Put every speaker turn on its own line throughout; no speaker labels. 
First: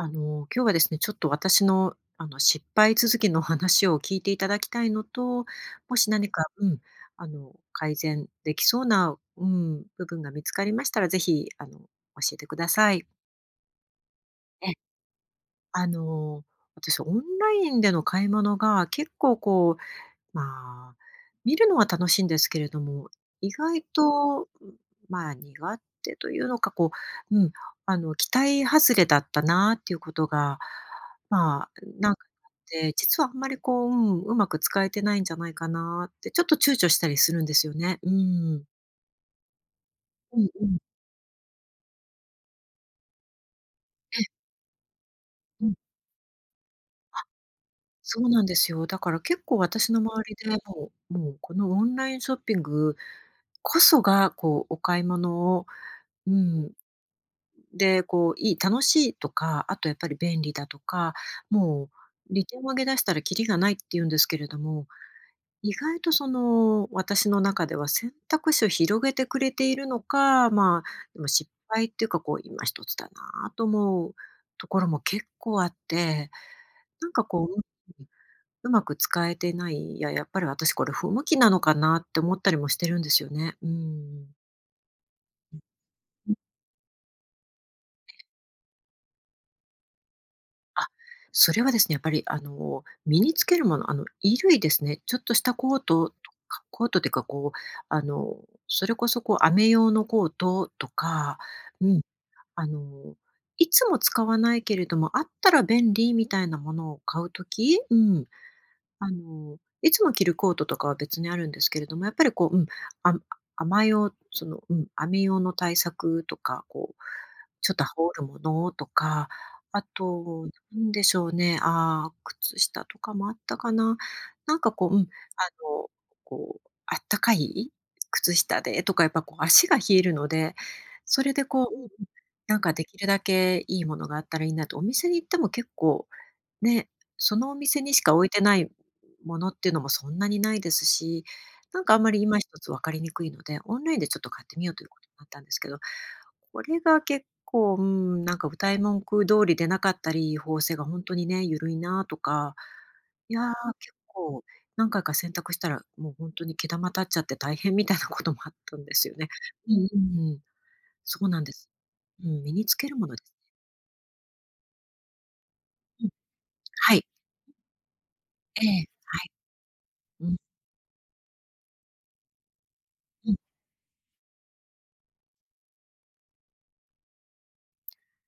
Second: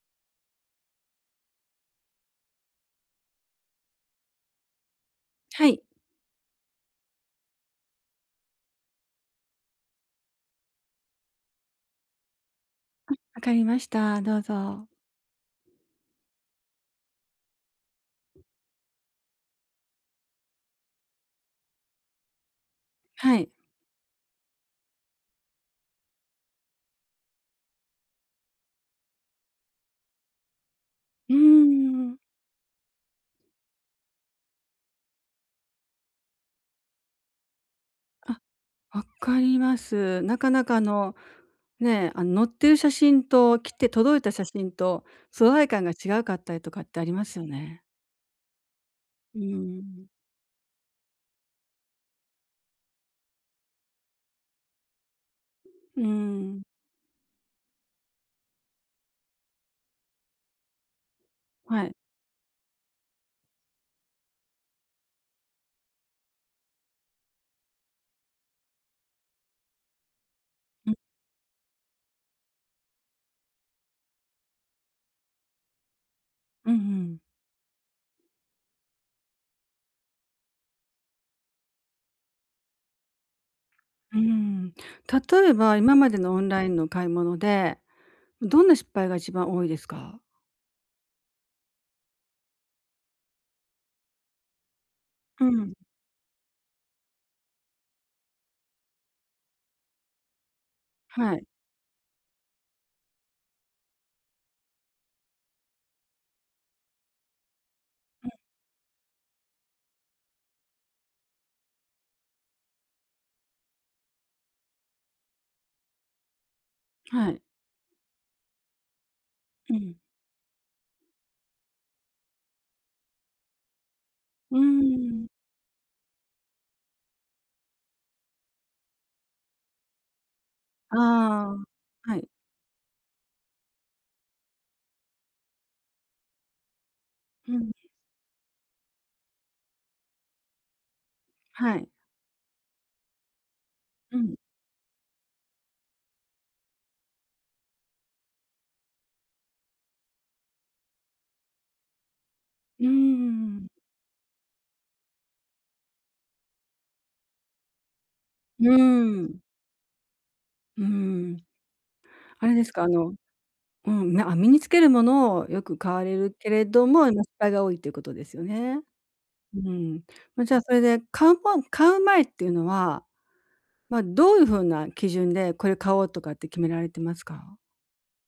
あの今日はですね、ちょっと私の、あの失敗続きの話を聞いていただきたいのと、
はい。
もし何か、うん、あの改善できそうな、うん、部分が見つかりましたら、ぜひあの教えてください。
うん、分かりました。どう
え。
ぞ。
あの私オンラインでの買い物が結構こう、ま、見るのは楽しいんですけれども、
はい。
意外と、ん、まあ、苦手というのか、こう、うん、あの期待外れだったなっていうことが、
うー
ま、なん
ん。
て、実はあんまりこう、うん、うまく使えてないんじゃないかなって、ちょっと躊躇したりするんですよね。うー
あ、
ん。
わかります。
う
な
ん
か
う
なか
ん。
あのね、あの載ってる写真と、来て、届
え
い
え。
た写真と素
う
材
ん。
感が違うかったりとかってあり
あ。
ますよね。
そうなんですよ。だから
う
結構
ー
私の
ん。
周りで、もうもうこのオンラインショッピングこそがこうお買い物を、
うー
う
ん。
ん。で、こういい、楽しいとか、あとやっぱり便利だとか、
は
も
い。
う利点を上げ出したらきりがないって言うんですけれども、意外とその私の中では選択肢を広げてくれているのか、ま、
ん。
でも失敗っていうか、こう今一つだなと思うところも結構あって、
うんう
なん
ん。
かこう、ううん、うまく使えてない、いや、やっぱり私これ不向きなのかなって思ったりもしてるんですよね、うー
うー
ん。
ん。例え
うん。
ば、今までの オンラインの買い物で、どんな失敗が一番多いですか？
あ、それはですね、やっぱり、あの、身につけるもの、あの、衣類ですね。ちょっとし
う
た
ん。
コートとかコートっていうか、こう、あの、それこそ、こう、雨用のコートと
は
か
い。
うん、あの、いつも使わないけれども、あったら便利みたいなものを買う時、うん、
うん。
あの、いつも着るコートとかは別にあるんですけれども、やっぱり、こう、うん、あ雨用、その、うん、雨用の対策とか、こう、
はい。
ちょっと羽織るものとか、
う
あ
ん。
となんでしょうね、あ、靴下とかもあったかな。
う
な
ー
んか、こううん、あ
ん。
の、こう、あったかい靴下でとかやっぱこう足が冷えるので、それで
ああ。
こううん、
はい。
なんか、できるだけいいものがあったらいいなと。お店に行っても結構ね、その
う
お
ん。
店にしか置いてないものっていうのもそんなにないですし、
は
なん
い。
か、あんまり、今一つ分かりにくいので、オンラインで
う
ちょっと
ん。
買ってみようということになったんですけど、これが結構、うーん、なんか、謳い文句通りでなかったり、縫製が本当にね、ゆるいなとか、
うー
いや、
ん。
結構何回か洗濯したら、もう、ほんとに毛玉立っちゃって大変みたいなこともあっ
うー
たんですよね。
ん。
うんうんうん、
うー
そう
ん。
なんです。うん、
あ
身
れで
に
す
つ
か、あ
けるも
の、
の。
うん、なあ、身につけるものをよく買わ
うん、
れるけれど
は
も、
い。
ま、失敗が多いということですよ
え
ね。
え、はい、
うん、
うん。
ま、じゃあ、それで、買うも買う前っていうのは、
うん。
ま、どういう風な基準でこれ買おうとかって決められてますか？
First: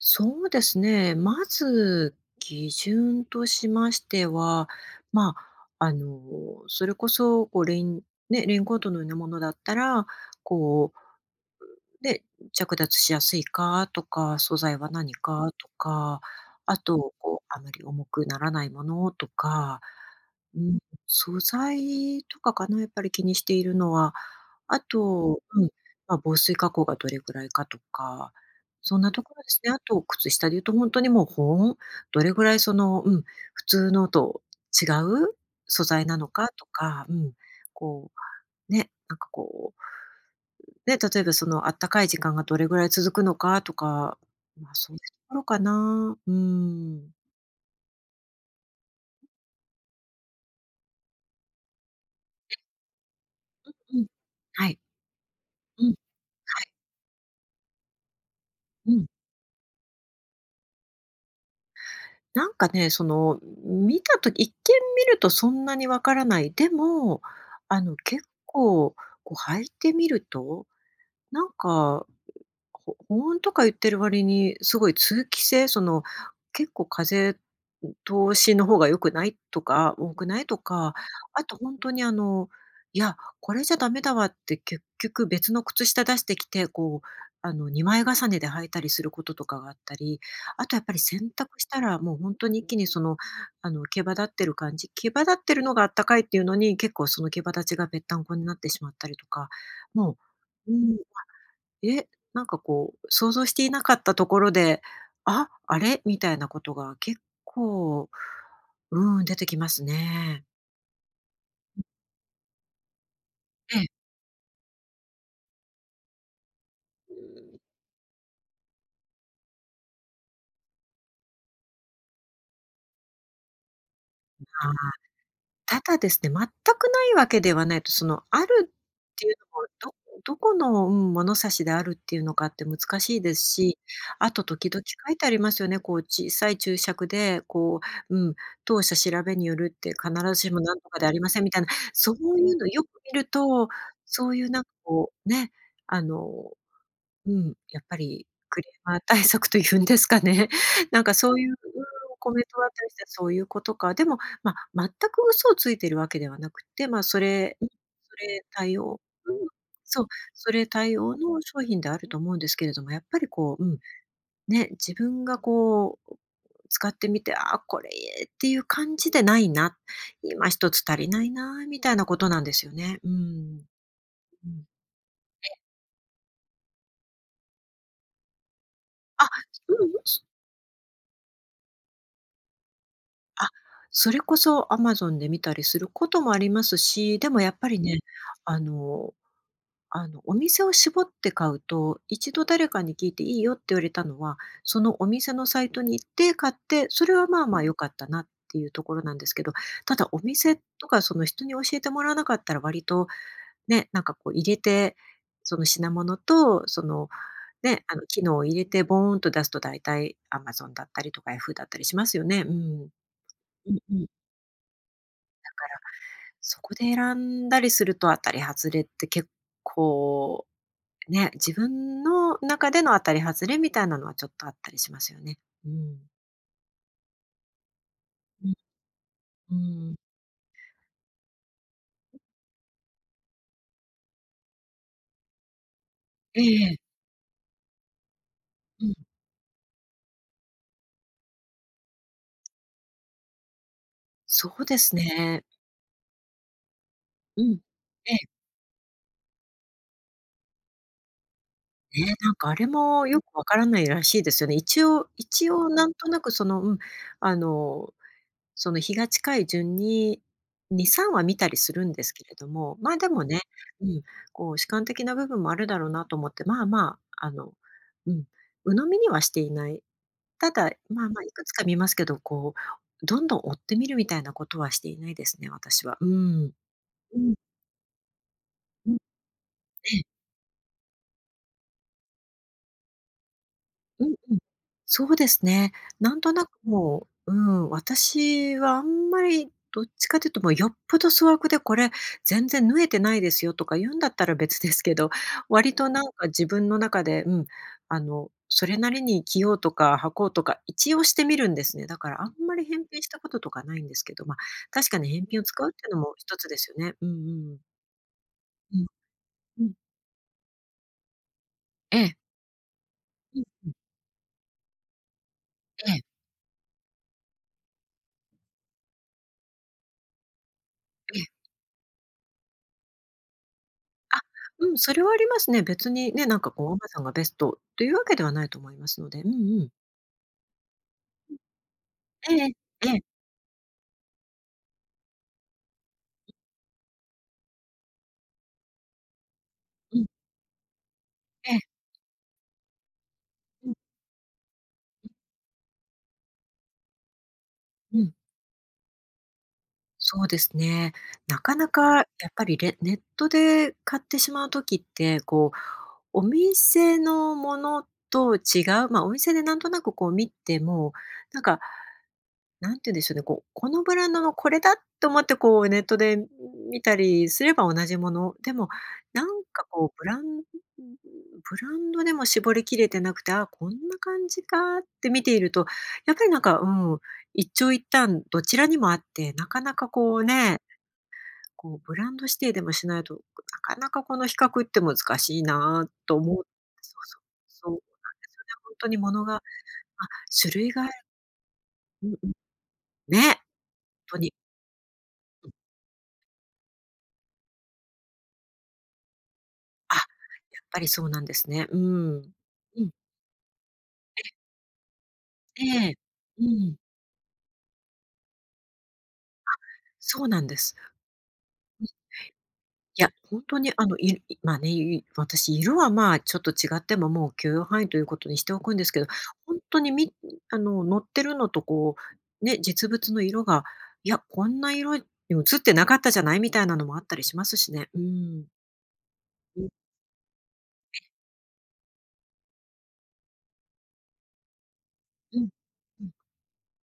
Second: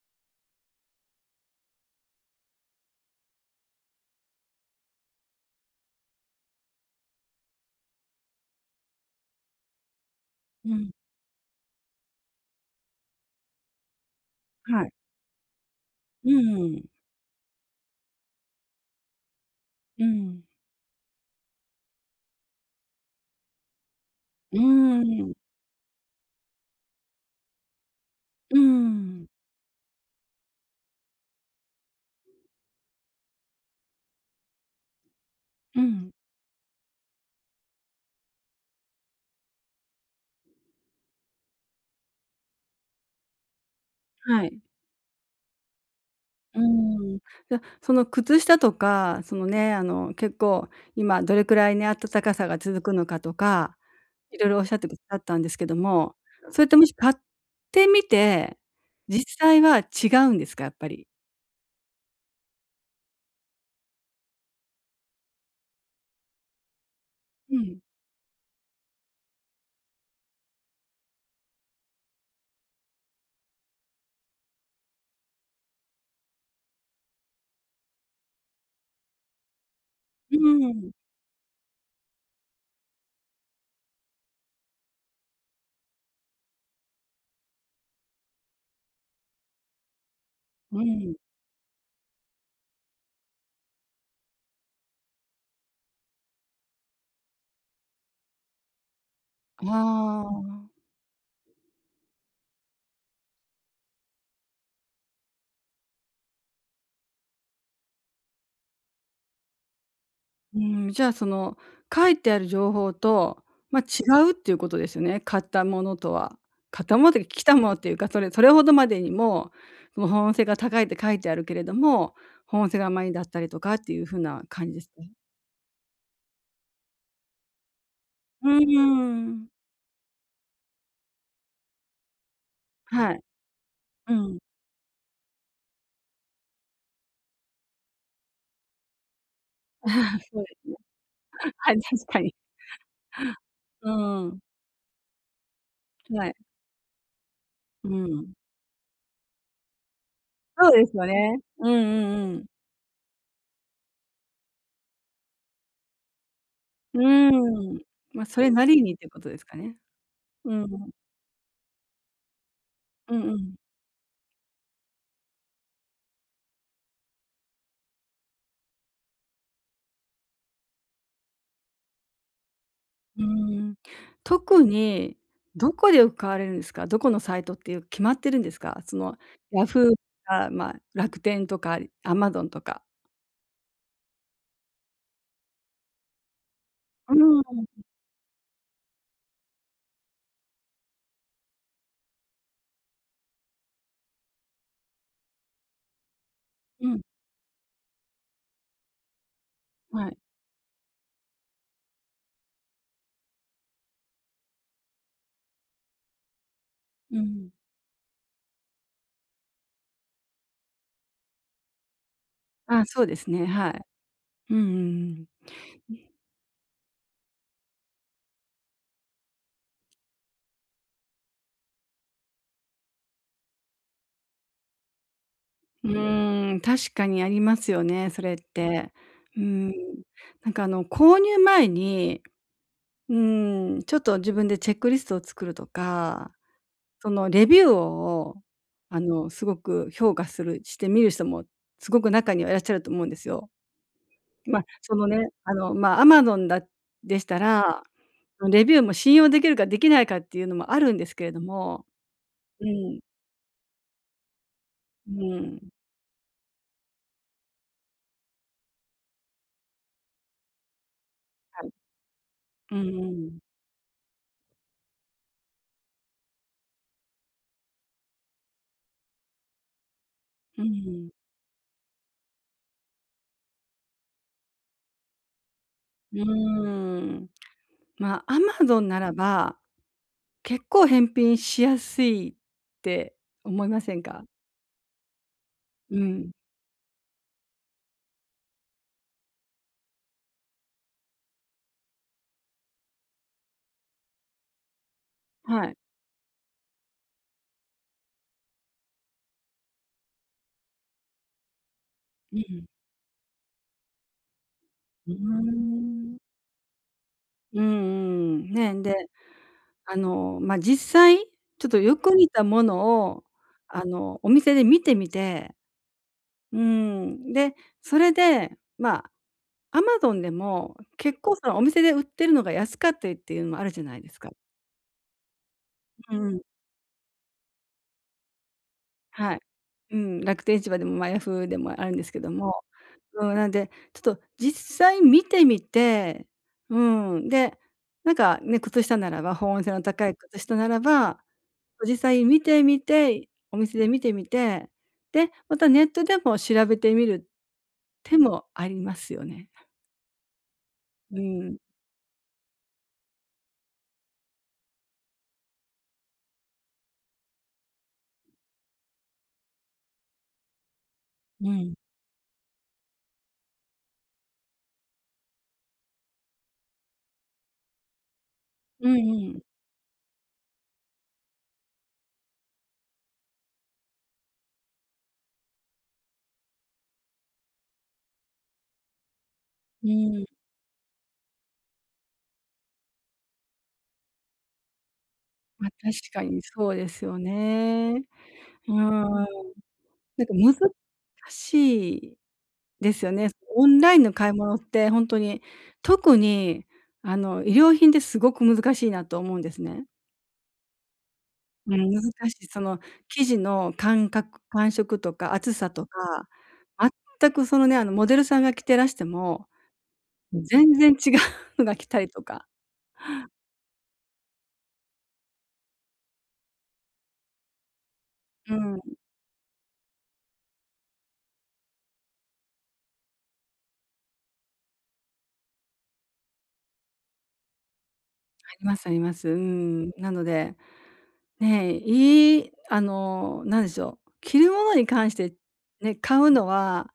そうですね、まず、基準としましては、ま、あの、それこそ、こう、レインね、レインコートのようなものだったら、
うん。
こうで、着脱しやすいかとか、素材
は
は
い。
何かとか、
ううー
あ
ん。
とこう、あまり重くならないものとか、
うん。
うん、素材とかかな、やっぱり、気にしているのは。
うー
あ
ん。
と、うん、ま、防水加工がどれくらいかとか、
うー
そんなと
ん。
ころですね。あと、靴下で言うと本当に、もう、保温。どれぐらい、その、うん、普通のと違う
う
素材
ん。
なのかとか、うん、こう、ね、なんかこう、ね、例えばそのあったかい時間がどれぐらい続くのかとか、
はい。
ま、そういうところかな。うー
う
ん。
ーん、じゃ、その靴下とか、そのね、あの、結構今どれくらいね、暖かさ
え。
が続くのかと
う
か、
うん。
いろいろおっ
は
しゃ
い。
ってくださったんですけど
うん。は
も、それ
い。
って、もし買ってみて、
うん。
実際は違うんですか、やっぱり？
なんかね、その、見たとき、一見見るとそんなにわからない、でも、
うん。
あの、結構、こう、履いてみると、なんか、ほ保温とか言ってる割にすごい通気性、その、「結構風通しの方が良くない？」とか、多く
う
ない？と
ーん。
か、あと本当に、あの、「いや、これじゃダメだわ」って結局別の靴下出してきて、こう、あの、二枚重ねで履いたりすることとかがあったり、あと、
う
や
ー
っぱり、
ん。
洗濯したら、もう、本当に一気に、その、あの、毛羽立ってる感じ、毛羽立ってるのがあったかいっていうのに、結構、その毛羽立ちがぺったんこになってしまったりとか、も
ああ。
う、うーん、え、なんかこう想像していなかったところで、あ、あれ？みたいなことが結構、うん、出てきますね。
うーん、じゃあ、その、書いてある情報と、
え
ま、違
え。
うっていうことですね。買ったものとは。買ったものとか、来た
ん。
ものっていうか、それそれほどまでにも保温性が高いって書いてあるけれども、保温性が甘いんだったりとかっていう風な感
あ
じですね。
あ、ただですね、全くないわけではないと、その、ある
うー
っていう
ん。
の、どどこの、うん、物差しであるっていうのかって難
は
しい
い。
ですし、
う
あ
ん。
と時々書いてありますよね、こう、小さい注釈で、こう、うん、当社調べによるって必 ず
そう
し
で
も何とかでありません
す
み
ね。
たいな、
はい、確
そう
かに。
いうのよく見ると、
う
そう
ん。
いう、なんか、こうね、あ
は
の、
い。
うん、やっ
うー
ぱり
ん。
クレーマー対策というんですかね。
そうです
なん
よ
か、そ
ね。
ういう
うんう
コ
ん-う
メン
ん。
トは [unintelligible] そういうことか。でも、ま、全く嘘をついているわけではなくて、
う
ま、それ、そ
ーん、ま、そ
れ
れな
対
りにっ
応、
ていうこと
うん、
ですかね。
そう、
う
そ
ー
れ
ん。
対応の商品であると思うんですけれども、やっ
う
ぱ
ん
り
うん。
こう、うん、ね、自分がこう使ってみて、「あ、これいい」っていう感じでないな、今一つ足りないなみたいなことなんですよね。う
うー
ん。
ん。
う
特
ん。
にどこでよく買われるんですか？どこのサイトっていう決まってるんですか？その、
あ、
ヤ
う
フ
ん
ーと
う。
か、ま、楽天とかアマゾンとか？
あ、それこそアマゾンで見たりすることもあります
う
し、で
ー
もやっぱ
ん。
りね、あの、あの、お店を絞って買うと、1度誰かに聞いていいよって言われたのは、そのお店のサイトに行って買って、
うん。
それはまあまあ良かったなっていうところなんですけど、ただ
はい。
お店とかその、人に教えてもらわなかったら割と、ね、なんかこう入れて、その品物とその
うん。
ね、あの機能を入れてボーンと出すと、だいたいアマゾンだったりとかヤフーだったりしますよね。うー
あ、
ん。
そうですね。は
うん
い。
うん。
うんうんうん。
だから、
ね。
そこで選んだりすると、当たり外れって結構、ね、自分の中での当たり外れみたいなのはちょっとあったりしますよね。う
う
ん。
ーん、確かにありますよね、それっ
うん。
て。うー
う
ん、
ん。
なんかあの購入前に、うーん、ちょっと自分でチェックリストを作るとか、
ええ。
そのレビューを
うん。
あの、すごく評価する、してみる人もすごく中にはいらっしゃると思うんですよ。
そ
ま、
うで
そ
す
のね、
ね。
あのま、アマゾンだでした
うん。
ら、
え。
レビューも信用できるかできないかっていうのもあるんですけれども、
ね、なんかあ
う
れ
ん。
もよく分からないらしいですよね。一応、
う
一応
ん。
なんとなくそのうん、あの、その日が近い順に2、3話見たり
はい。
するんですけれど
う
も、
ん
ま、
う
でも
ん。
ね、うん、こう主観的な部分もあるだろうなと思って、まあまあ、あの、うん、鵜呑みにはしていない。た
う
だ、ま
ん。
あまあいくつか見ますけど、こう、どんどん追って見るみたいなことはしていないですね、私は。うー
うー
ん。う
ん、
ん。
ま、アマゾン
うん。
ならば
え。
結構返品しやすいって思いません
うん
か？
うん。そうですね、
う
なん
ん。
となくもう、うん、私はあんまりどっちかというともうよっぽど粗悪で「これ、全然縫えてないですよ」とか言うんだったら別ですけど、
は
割
い。
となんか自分の中で、うん、あのそれなりに着ようとか履こうとか、一応してみるんですね。だからあん
う
まり
ん。
返品したこととかないんですけど、ま、確かに
うー
返品を使うっていうのも
ん。
1つですよね。うんうん。
うんうん、ね、
うん。
で、
うん。
あの、ま、実際ちょっとよ
え
く
え。
似たものを、
うんうん。
あのお店で見てみて
ええ。
うーん、で、それで、ま、アマゾンでも
え
結
え。
構そのお店で売ってるのが安かったりていうのもあるじゃないで
あ、
すか。
うん、それはありますね。別に
う
ね、なん
ん。
かこうアマゾンがベストというわけではないと思いますので、うん
は
う
い。
ん。
うん、楽天市場でも、ま、ヤ
う
フーでもあるんですけど
ん。え
も、
え。え。
そうなんでちょっと実際見てみて、うん、で、なんかね、靴下ならば、保温性の
うん。
高い靴下ならば、
ええ。
実際見てみて、お
うん。
店で見てみて、で、またネットでも調べてみる
うん。
手もありますよね。
そうですね。
う
なか
ん。
なかやっぱり、れネットで買ってしまう時って、こう、お店のものと違う、ま、お店でなんとなくこう見ても、なん
う
か
ん。
なんて言うんでしょうね、こう、このブランドのこれだと思ってこうネットで見たりすれば同じもの、でも
うん
なん
うん。
かこうブランブランドでも絞りきれてなくて「あ、こんな感じか」って見ていると、やっぱりなんか、うん、一長一短どちらにもあって、なかな
う
かこう
ん。
ねこうブランド指定でもしないと、なかなかこの比較って難しい
ま、確
なと
か
思っ
にそうで
そ
す
う
よ
そう、そうなんですよ
ね。
ね、
うー
本当に
ん。
ものが、あ、
なんか
種
難
類が
し
うん
い、
うん、
ですよね。
ね、
オンラインの
と
買
に。
い物ってほんとに。特に、あの衣料品ってすごく難しいなと思うんですね。
あ、やっぱりそうなんですね。
う
うー
ん、難
ん。
しい。その
うん。
生地の感
え。
覚、感触とか厚さと
ええ、
か、
うん。
全くそのね、あのモデルさんが着てらしても、
あ、そうなんで
全
す。うん。はい。
然違うのが来たりとか。
いや、本当にあの、いま、ね、いい私、色は、まあ、ちょっと違ってももう許容範囲ということにして
う
おくん
ん。
ですけど、本当にみあの載ってるのとこうね、実物の色が「いや、こんな色に映ってなかったじゃない？」みたいなのもあったりしますしね。うん。
ありますあります。う
うん。
ん。なのでね、いいあの何でしょう、着るものに関して
うん。
ね、
うん。
買うのは、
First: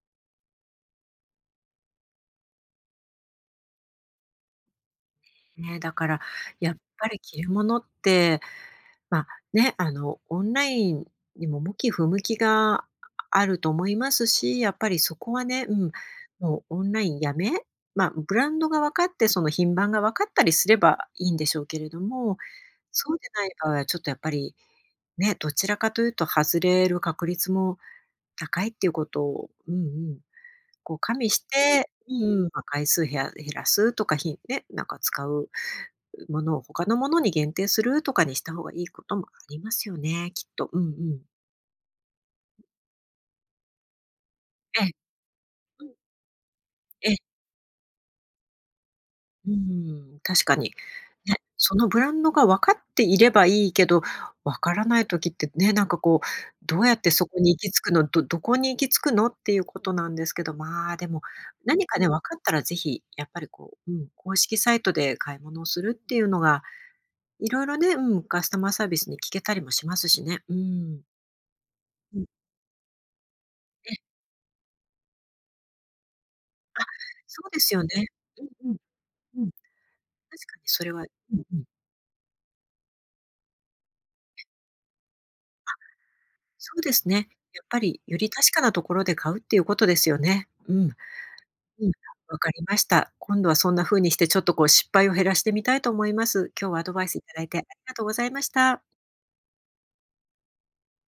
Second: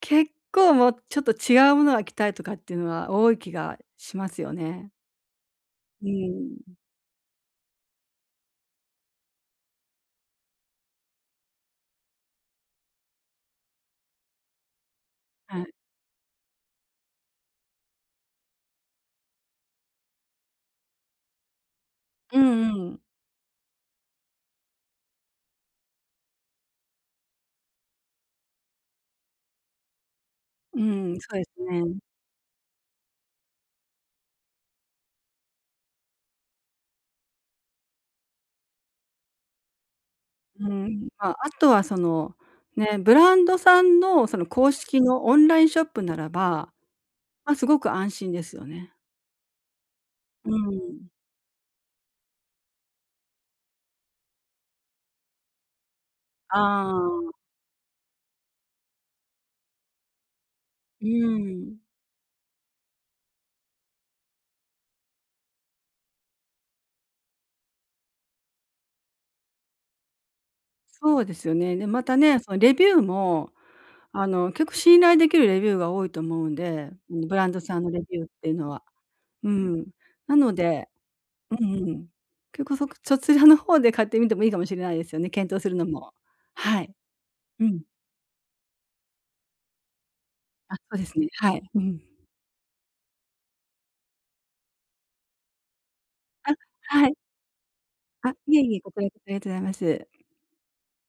結構もう、ちょっと違うものが着たいとかっていうのは多い気がしますよね。
ね、だ
う
から
ー
や
ん。
っぱり着るものって、ま、ね、あのオンラインにも向き不向きが、あると思いますし、やっぱりそこは
は
ね、
い。
うん、もうオンラインやめま、ブランドが分かって、その品番が分かったりすればいいんでしょうけれど
う
も、
んうん。
そうでない場合はちょっとやっぱりね、どちらかというと外れる確率も高いっていうことを、うんうん、
う
こう加
ーん、そ
味
う
し
です
て
ね。
うんうん、回数減ら減らすとかひんね、なんか使うものを他のものに限定するとかにした方がいいこともありますよね、きっ
うー
と。うんう
ん、
ん。
まあ、あとはその、ね、ブランドさんのその公
ええ。
式のオンラインショ
う
ッ
ん。
プならば、
ええ。
ま、すごく安心ですよね。
うーん、確
うー
かに。
ん。
ね、そのブランドが分かっていればいいけど、わからない時ってね、なんかこう、どう
あ
やってそ
あ。
こに行き着くの、どどこに行き着くのっていうことなんですけど、ま、
う
でも
ーん。
何かね、分かったらぜひ、やっぱりこう、うん、公式サイトで買い物をするっていうのが色々ね、うん、カスタマーサービスに聞けたりもしますしね。うーん。
そうですよね。で、ま
う
た
ん。
ね、そのレビューも、
え。
あの、結構信頼できるレビューが多いと思うん
あ、
で、うん、ブ
そ
ラ
う
ンド
です
さ
よ
ん
ね、
のレビューっ
う
ていうの
んうん、
は、
う
う
ん、確
ん。なの
かにそ
で
れは、うん
う
うん。
んうん。結構、そそちらの方で買ってみてもいいかもしれないですよね、検討す
あ、
るのも。
そ
は
うで
い。
すね、や
う
っぱ
ん。
り、より確かなところで買うっていうことですよね。うん、
あ、
う
そうですね。はい。う
ん、
ん。
わかりました。今度はそんな風にしてちょっとこう失敗を減らしてみたいと思います。
あ、
今日はアドバイ
はい。
スいただいてありがとうござ
あ、
いまし
いえいえ、
た。
こちらこそありがとうございます。